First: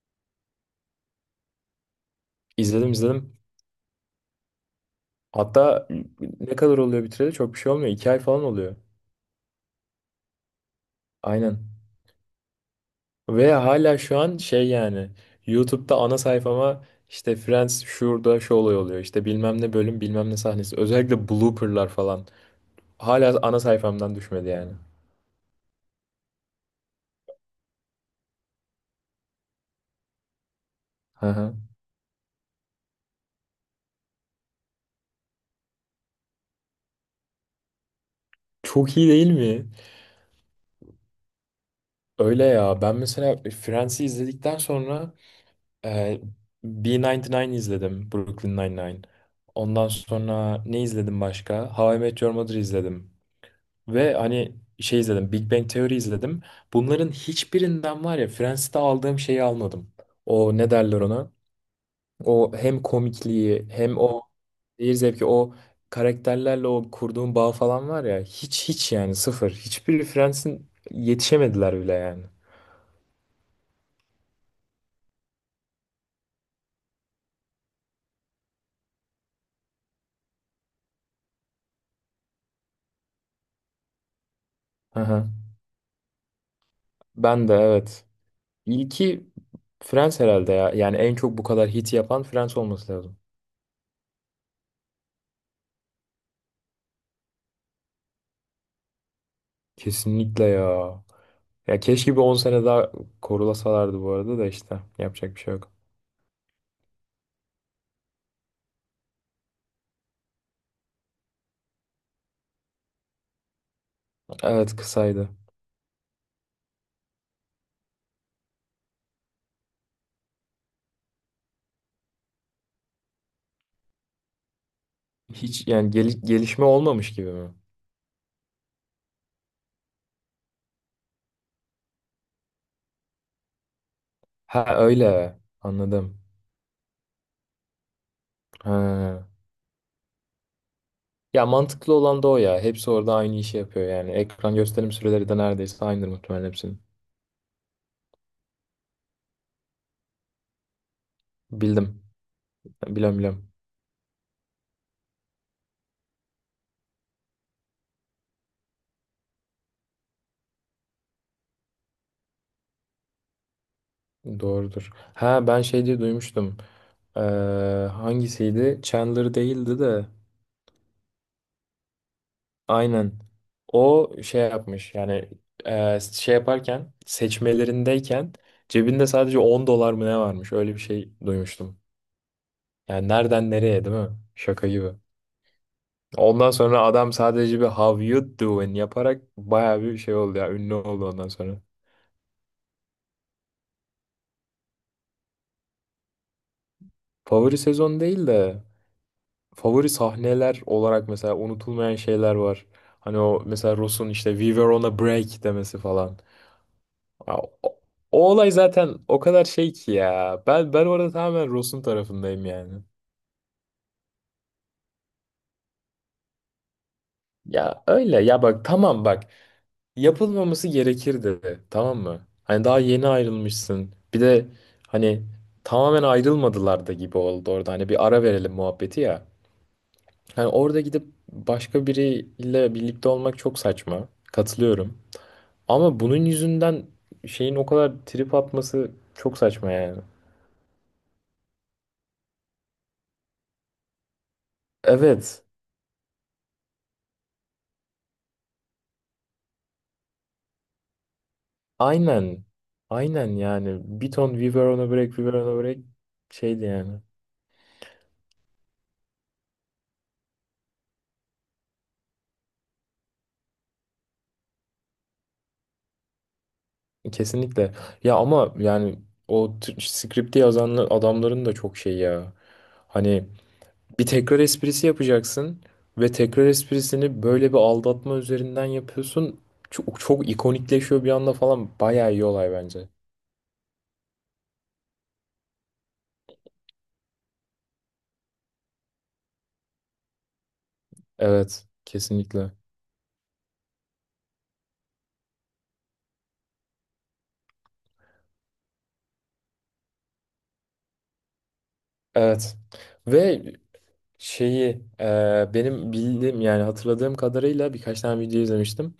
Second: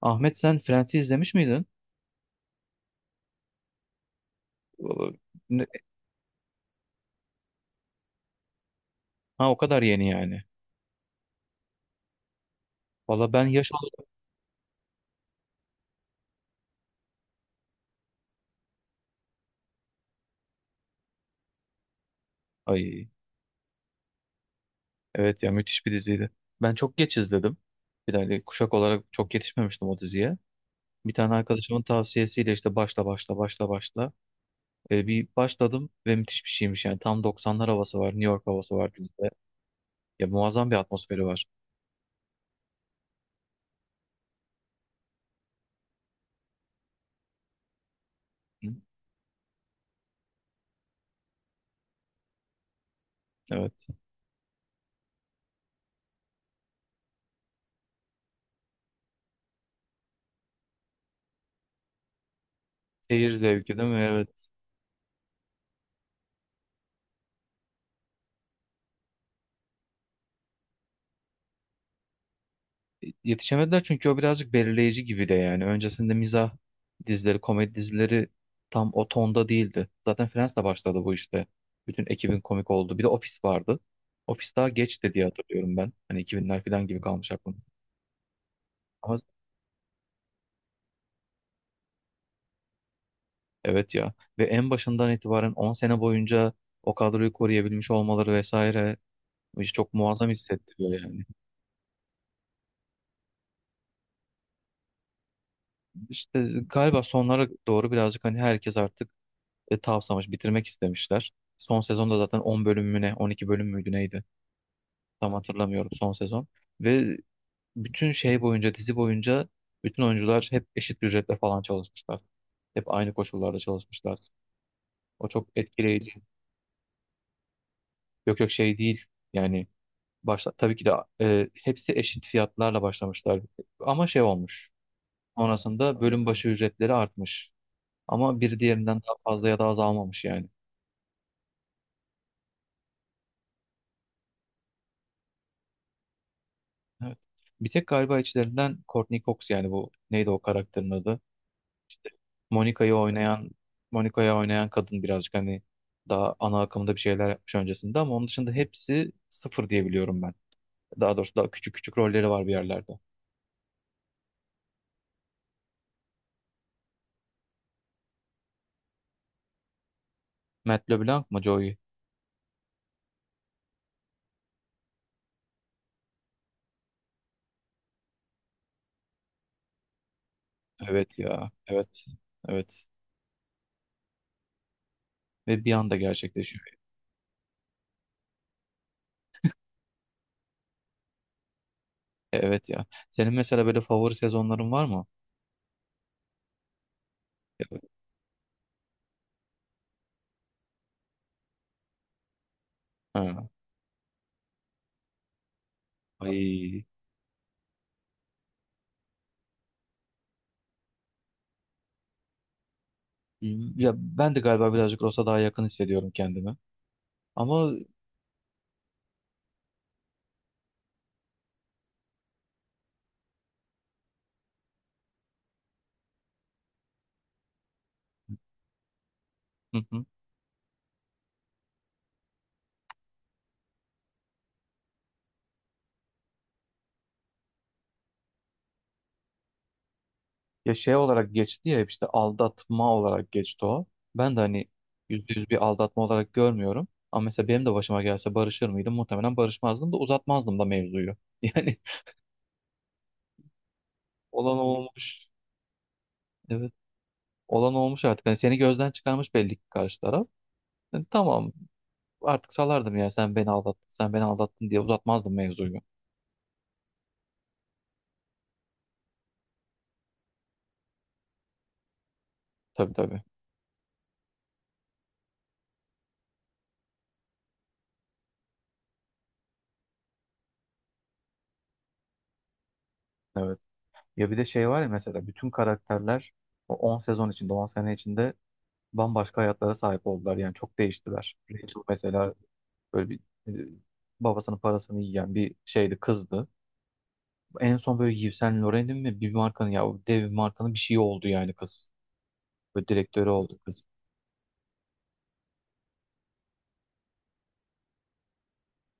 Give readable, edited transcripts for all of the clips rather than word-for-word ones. Ahmet sen Friends'i izlemiş miydin? İzledim izledim. Valla ne- Hatta ne kadar oluyor bitireli çok bir şey olmuyor. 2 ay falan oluyor. Ha, o kadar yeni yani. Aynen. Valla ben Ve yaş hala olarak... şu an şey yani YouTube'da ana sayfama işte Friends şurada şu olay oluyor. İşte bilmem ne bölüm bilmem ne sahnesi. Özellikle blooperlar falan. Ay, Hala ana sayfamdan düşmedi yani. evet ya, müthiş bir diziydi. Ben çok geç izledim. Bir tane kuşak olarak çok yetişmemiştim o diziye. Bir Hı tane hı. arkadaşımın tavsiyesiyle işte başla başla başla başla. Bir başladım ve müthiş bir şeymiş yani. Tam 90'lar havası var, New York havası var Çok iyi değil dizide. mi? Ya, muazzam bir atmosferi var. Öyle ya. Ben mesela Friends'i izledikten sonra e, B99 izledim. Brooklyn Hı. Nine-Nine. Ondan sonra ne izledim başka? How I Met Your Mother izledim. Evet. Ve hani şey izledim, Big Bang Theory izledim. Bunların hiçbirinden var ya Friends'te aldığım şeyi almadım. O ne derler ona? O hem Seyir komikliği zevki değil mi? hem o Evet. seyir zevki o karakterlerle o kurduğum bağ falan var ya hiç hiç yani sıfır. Hiçbir Friends'in yetişemediler bile yani. Yetişemediler, çünkü o birazcık belirleyici gibi de yani. Öncesinde mizah dizileri, komedi dizileri tam o tonda değildi. Zaten Friends'le başladı bu işte. Bütün ekibin komik oldu. Bir de Office vardı. Office daha geçti diye Aha. hatırlıyorum ben. Hani 2000'ler falan gibi kalmış Ben de aklım. evet. Ama İlki Friends herhalde ya. Yani en çok bu kadar hit yapan Friends olması lazım. evet ya. Ve en başından itibaren 10 sene boyunca o kadroyu koruyabilmiş olmaları vesaire işte çok muazzam Kesinlikle hissettiriyor ya. yani. Ya keşke bir 10 sene daha korulasalardı bu arada da işte yapacak bir şey yok. İşte galiba sonlara doğru birazcık hani herkes artık tavsamış, bitirmek istemişler. Son sezonda zaten 10 bölüm mü ne, 12 bölüm müydü neydi? Evet kısaydı. Tam hatırlamıyorum son sezon. Ve bütün şey boyunca, dizi boyunca bütün oyuncular hep eşit bir ücretle falan çalışmışlar. Hep aynı koşullarda çalışmışlar. O çok Hiç yani etkileyici. Gelişme olmamış gibi mi? Yok yok, şey değil. Yani başta tabii ki de hepsi eşit fiyatlarla başlamışlar. Ama şey olmuş. Ha öyle Sonrasında anladım. bölüm başı ücretleri artmış. Ama bir diğerinden daha Ha. fazla ya da azalmamış yani. Ya mantıklı olan da o ya. Hepsi orada aynı işi yapıyor yani. Ekran gösterim süreleri de neredeyse aynıdır muhtemelen hepsinin. Evet. Bir tek galiba içlerinden Courtney Cox yani bu neydi o karakterin adı? Bildim. İşte Monica'yı Bilem bilem. oynayan Monica'yı oynayan kadın birazcık hani daha ana akımda bir şeyler yapmış öncesinde, ama onun dışında hepsi sıfır diye biliyorum ben. Daha doğrusu daha küçük küçük rolleri var bir yerlerde. Doğrudur. Ha ben şey diye duymuştum. Ee, Hangisiydi? Chandler değildi de. Matt LeBlanc mı Joey? Aynen. O şey yapmış yani şey yaparken seçmelerindeyken cebinde sadece 10 dolar mı ne varmış öyle bir şey Evet ya. duymuştum. Evet. Evet. Yani nereden nereye değil mi? Şaka gibi. Ve bir anda Ondan gerçekleşiyor. sonra adam sadece bir how you doing yaparak baya bir şey oldu ya ünlü oldu ondan sonra. Evet ya. Senin mesela böyle favori sezonların var mı? Favori Ya- sezon değil de favori sahneler olarak mesela unutulmayan şeyler var. Hani o Ha. mesela Ross'un işte We were on a break demesi falan. Ay. Ya, o olay zaten o kadar şey ki ya. Ben orada tamamen Ross'un tarafındayım yani. Ya ben de galiba birazcık Ross'a daha yakın hissediyorum kendimi. Ama Ya öyle ya bak tamam bak yapılmaması gerekirdi tamam mı? Hani daha yeni ayrılmışsın. Bir de hani tamamen ayrılmadılar da gibi oldu orada. Hani bir ara verelim muhabbeti ya. Hı hı. Hani orada gidip başka biriyle birlikte olmak çok saçma. Katılıyorum. Ama bunun yüzünden şeyin o kadar trip atması çok saçma yani. Ya, şey olarak geçti ya, işte aldatma olarak geçti o. Ben de hani yüzde Evet. yüz bir aldatma olarak görmüyorum. Ama mesela benim de başıma gelse barışır mıydım? Muhtemelen barışmazdım da uzatmazdım da mevzuyu. Yani Aynen. Aynen yani. Bir ton We olan Were on a Break, We olmuş. Were on a Break şeydi Evet. yani. Olan olmuş artık. Hani seni gözden çıkarmış belli ki karşı taraf. Yani tamam, artık salardım ya, sen beni aldattın, sen beni aldattın diye uzatmazdım mevzuyu. Kesinlikle. Ya ama yani o skripti yazan adamların da çok şey ya. Tabii tabii. Hani bir tekrar esprisi yapacaksın ve tekrar esprisini böyle bir aldatma üzerinden yapıyorsun. Çok, çok ikonikleşiyor bir anda falan. Bayağı iyi olay bence. Evet. Ya bir de şey var ya, mesela bütün karakterler o 10 sezon içinde, 10 sene içinde bambaşka hayatlara sahip oldular. Yani çok değiştiler. Evet, Rachel mesela kesinlikle. böyle bir e, babasının parasını yiyen bir şeydi, kızdı. En son böyle Yves Saint Laurent'in mi, bir markanın, ya o dev bir markanın bir şeyi oldu yani kız. Evet. Böyle direktörü Ve oldu kız. şeyi benim bildiğim yani hatırladığım kadarıyla birkaç tane video izlemiştim.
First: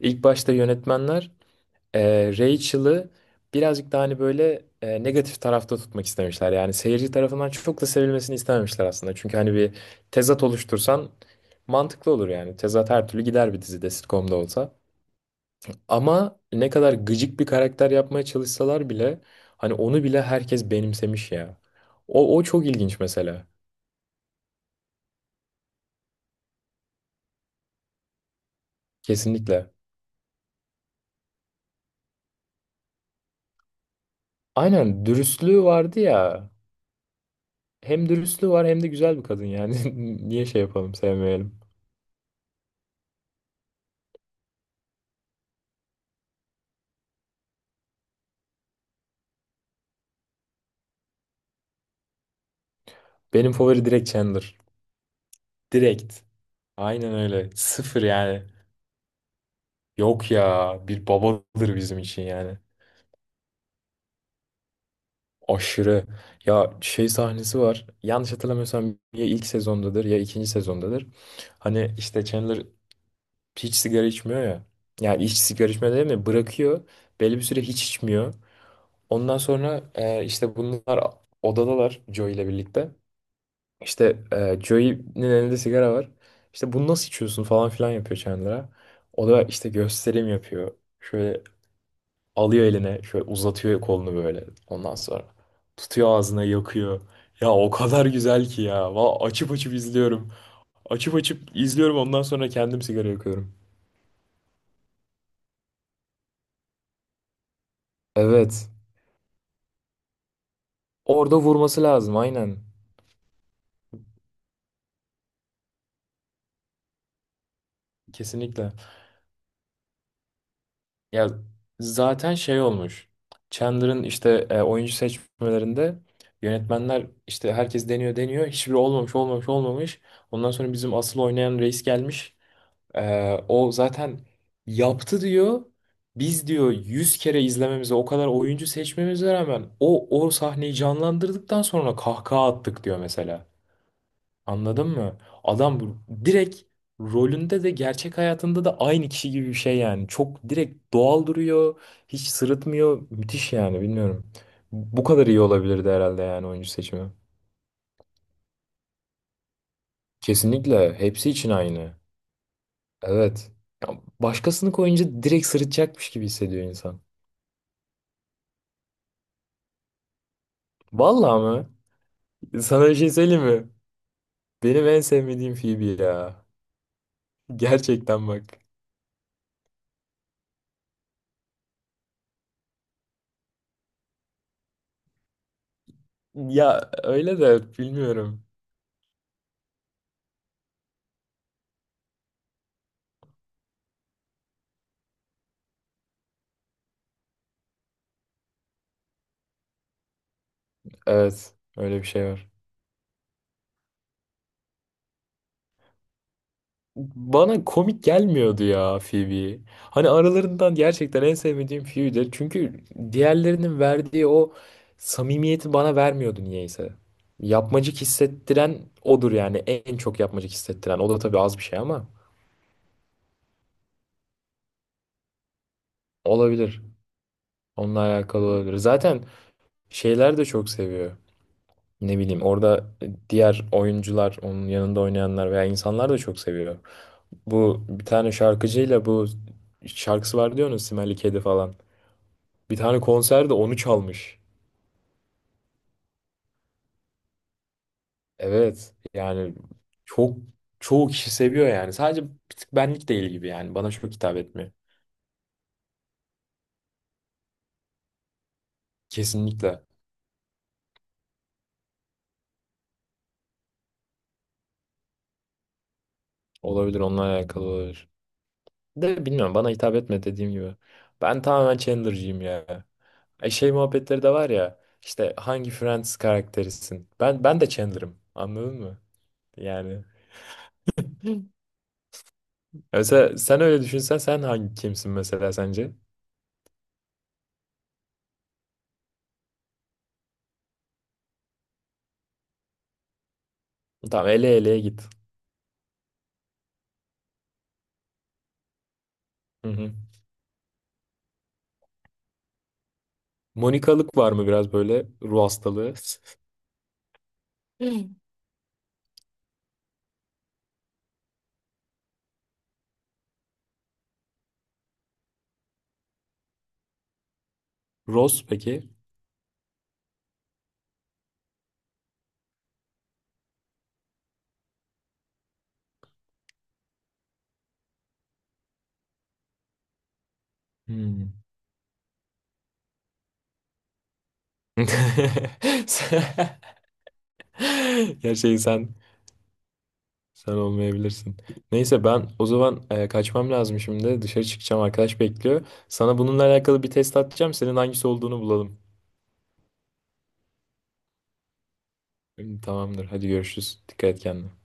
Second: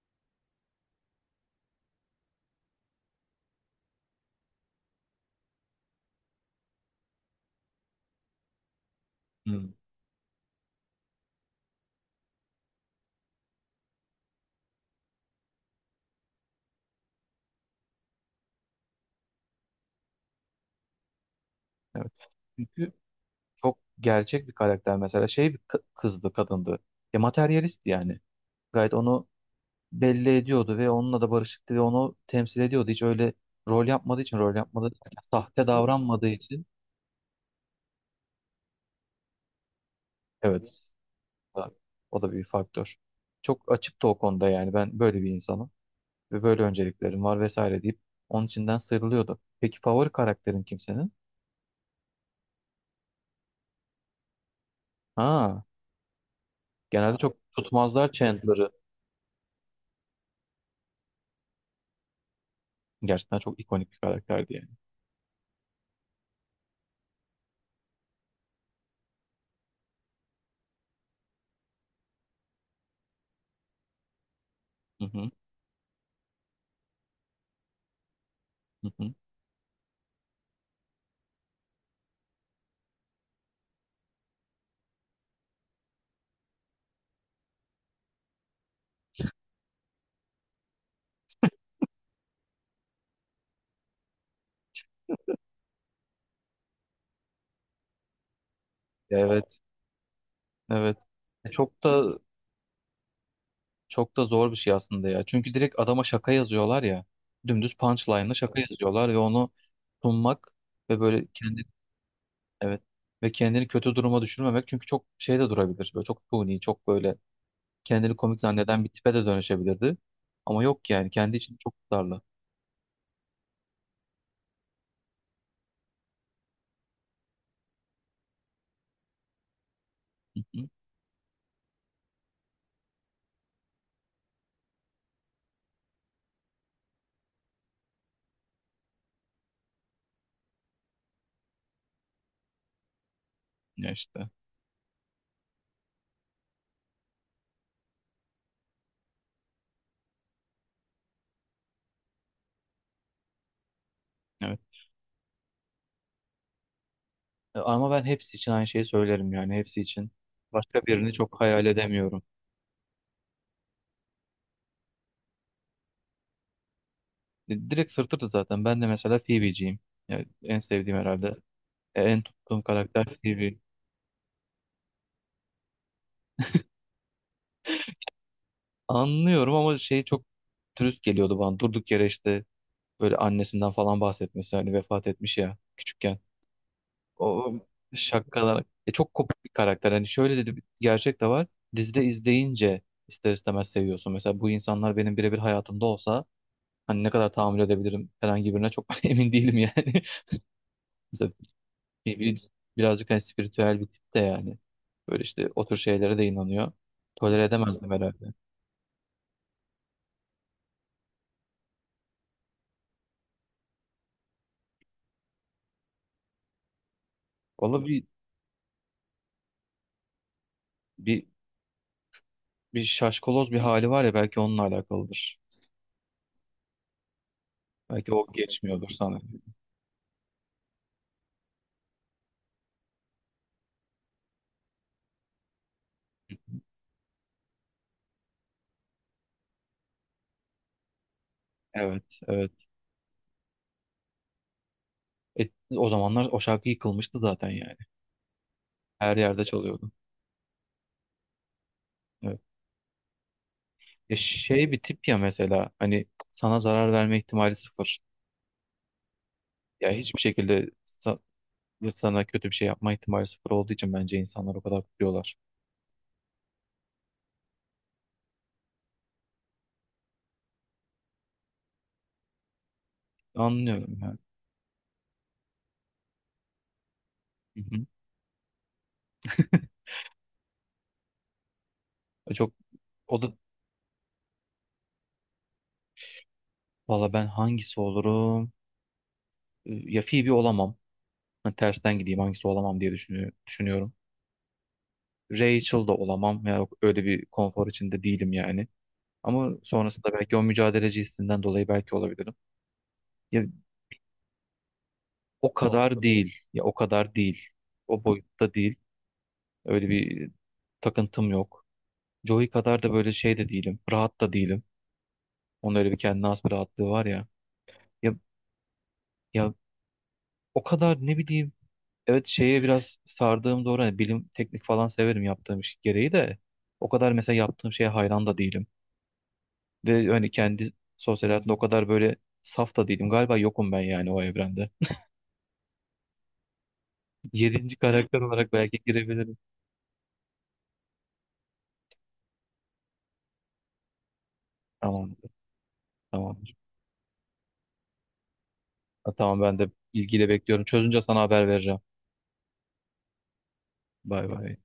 İlk başta yönetmenler Rachel'ı birazcık daha hani böyle negatif tarafta tutmak istemişler. Yani seyirci tarafından çok da sevilmesini istememişler aslında. Çünkü hani Hmm. bir tezat oluştursan mantıklı olur yani. Tezat her türlü gider bir dizide sitcom'da olsa. Ama ne kadar gıcık bir karakter yapmaya çalışsalar bile hani onu bile herkes benimsemiş ya. Evet. O çok Çünkü ilginç mesela. çok gerçek bir karakter mesela, şey bir kı- kızdı, kadındı. Ya materyalist yani. Gayet onu Kesinlikle. belli ediyordu ve onunla da barışıktı ve onu temsil ediyordu. Hiç öyle rol yapmadığı için, rol yapmadığı Aynen derken dürüstlüğü sahte vardı davranmadığı ya. için. Hem dürüstlüğü var hem de güzel bir kadın yani. Niye şey Evet, yapalım sevmeyelim. o da o da bir faktör. Çok açıktı o konuda yani, ben böyle bir insanım ve böyle önceliklerim var vesaire deyip onun içinden sıyrılıyordu. Peki favori karakterin kimsenin? Benim favori direkt Chandler. Ha, Direkt. Aynen genelde çok öyle. Sıfır tutmazlar yani. Chandler'ı. Yok ya bir babadır bizim için yani. Gerçekten çok ikonik bir karakterdi yani. Aşırı. Ya şey sahnesi var. Yanlış hatırlamıyorsam ya ilk sezondadır ya ikinci sezondadır. Hani işte Chandler hiç sigara içmiyor ya. Hı Yani hı. hiç sigara içmiyor değil mi? Bırakıyor. Belli bir süre hiç içmiyor. Hı hı. Ondan sonra işte bunlar odadalar Joey ile birlikte. İşte Joey'nin elinde sigara var. İşte bunu nasıl içiyorsun falan filan yapıyor Chandler'a. O da işte gösterim yapıyor. Şöyle alıyor eline, şöyle uzatıyor kolunu böyle. Ondan sonra tutuyor ağzına yakıyor. Ya o kadar güzel ki ya. Va açıp Evet, açıp izliyorum. evet. Açıp açıp Çok izliyorum da ondan sonra kendim sigara yakıyorum. çok da zor bir şey aslında ya. Çünkü direkt adama şaka yazıyorlar ya. Dümdüz punchline'la şaka Evet. yazıyorlar ve onu sunmak ve böyle Orada kendi. vurması lazım aynen. Evet, ve kendini kötü duruma düşürmemek, çünkü çok şey de durabilir. Böyle çok suni, çok böyle kendini komik Kesinlikle. zanneden bir tipe de dönüşebilirdi. Ama yok yani, Ya kendi için çok tutarlı. zaten şey olmuş. Chandler'ın işte oyuncu seçmelerinde yönetmenler işte herkes deniyor deniyor. Hiçbiri olmamış olmamış olmamış. Hı Ondan hı. sonra bizim asıl oynayan reis gelmiş. O zaten yaptı diyor. Biz diyor 100 kere izlememize o kadar oyuncu seçmemize rağmen o sahneyi canlandırdıktan sonra kahkaha attık diyor mesela. Ya işte. Anladın mı? Adam direkt rolünde de gerçek hayatında da aynı kişi gibi bir şey yani. Çok direkt doğal duruyor. Hiç sırıtmıyor. Müthiş yani bilmiyorum. Evet. Bu kadar iyi olabilirdi herhalde yani oyuncu seçimi. Ama ben hepsi için aynı şeyi söylerim yani, hepsi için. Başka Kesinlikle. birini Hepsi çok için hayal aynı. edemiyorum. Evet. Ya başkasını koyunca direkt sırıtacakmış gibi hissediyor insan. Direkt sırtırdı zaten. Ben de mesela Phoebe'ciyim. Yani en sevdiğim herhalde. Vallahi mı? En tuttuğum Sana bir karakter şey söyleyeyim Phoebe. mi? Benim en sevmediğim Phoebe ya. Gerçekten bak. Anlıyorum ama şey, çok dürüst geliyordu bana. Durduk yere işte böyle annesinden falan bahsetmesi, hani vefat etmiş ya küçükken. Ya öyle O de bilmiyorum. şakalar. Çok kopuk bir karakter. Hani şöyle de bir gerçek de var. Dizide izleyince ister istemez seviyorsun. Mesela bu insanlar benim birebir hayatımda olsa hani ne kadar tahammül edebilirim herhangi birine çok emin değilim yani. Mesela Evet. Öyle bir bir, şey bir- var. birazcık hani spiritüel bir tip de yani. Böyle işte o tür şeylere de inanıyor. Tolere Bana edemezdim komik herhalde. gelmiyordu ya Phoebe. Hani aralarından gerçekten en sevmediğim Phoebe'dir. Çünkü diğerlerinin verdiği o samimiyeti bana vermiyordu niyeyse. Valla Yapmacık hissettiren odur yani. En çok yapmacık hissettiren. O da bir, tabii az bir şey ama bir şaşkaloz bir hali var ya, belki onunla alakalıdır. olabilir. Onunla Belki o alakalı olabilir. geçmiyordur sana. Zaten şeyler de çok seviyor. Ne bileyim orada diğer oyuncular, onun yanında oynayanlar veya insanlar da çok seviyor. Bu bir tane şarkıcıyla bu şarkısı var diyorsunuz Smelly Kedi falan. Evet, evet. Bir tane konserde onu çalmış. E, O zamanlar o şarkı yıkılmıştı zaten yani. Evet. Her yerde Yani çalıyordu. çok çoğu kişi seviyor yani. Sadece bir Evet. tık benlik değil gibi yani. Bana çok Ya, hitap şey etmiyor. bir tip ya, mesela hani sana zarar verme ihtimali sıfır. Kesinlikle. Ya hiçbir şekilde sa- ya sana kötü bir şey yapma ihtimali sıfır olduğu için bence insanlar o kadar kutluyorlar. Olabilir onunla alakalı olabilir. De bilmiyorum bana hitap etme dediğim gibi. Ben tamamen Chandler'cıyım ya. E şey Anlıyorum yani. muhabbetleri de var ya. İşte hangi Friends karakterisin? Ben Hı ben de hı. Chandler'ım. Anladın mı? Yani. Hı. Ya çok o da, Mesela sen öyle düşünsen sen hangi kimsin mesela sence? valla ben hangisi olurum? Ya Phoebe olamam. Ha, tersten gideyim, hangisi olamam diye düşünüyorum. Tamam ele eleye git. Rachel da olamam. Ya öyle bir konfor içinde değilim yani. Ama Hı hı. sonrasında belki o mücadeleci hissinden dolayı belki olabilirim. Ya, Monikalık var mı biraz böyle ruh o kadar hastalığı? Anladım değil. Ya o kadar değil. O boyutta değil. Öyle bir takıntım yok. Joey kadar da böyle şey de değilim. Rahat da değilim. Onun öyle bir kendine has bir rahatlığı var ya. Ya, Ross peki? ya o kadar ne bileyim. Evet, şeye biraz sardığım doğru. Hani bilim, teknik falan severim, yaptığım iş gereği de. O kadar mesela yaptığım şeye hayran da değilim. Ve hani kendi sosyal Hmm. hayatımda o kadar böyle saf da değilim. Galiba yokum ben yani o evrende. Yedinci karakter olarak Gerçekten belki sen girebilirim. sen olmayabilirsin. Neyse ben o zaman kaçmam lazım şimdi. Dışarı çıkacağım Tamam. arkadaş bekliyor. Sana Tamam. bununla alakalı bir test atacağım. Senin hangisi olduğunu bulalım. Ha, tamam, ben de ilgiyle bekliyorum. Çözünce sana haber vereceğim. Tamamdır. Hadi görüşürüz. Dikkat et Bay kendine. bay.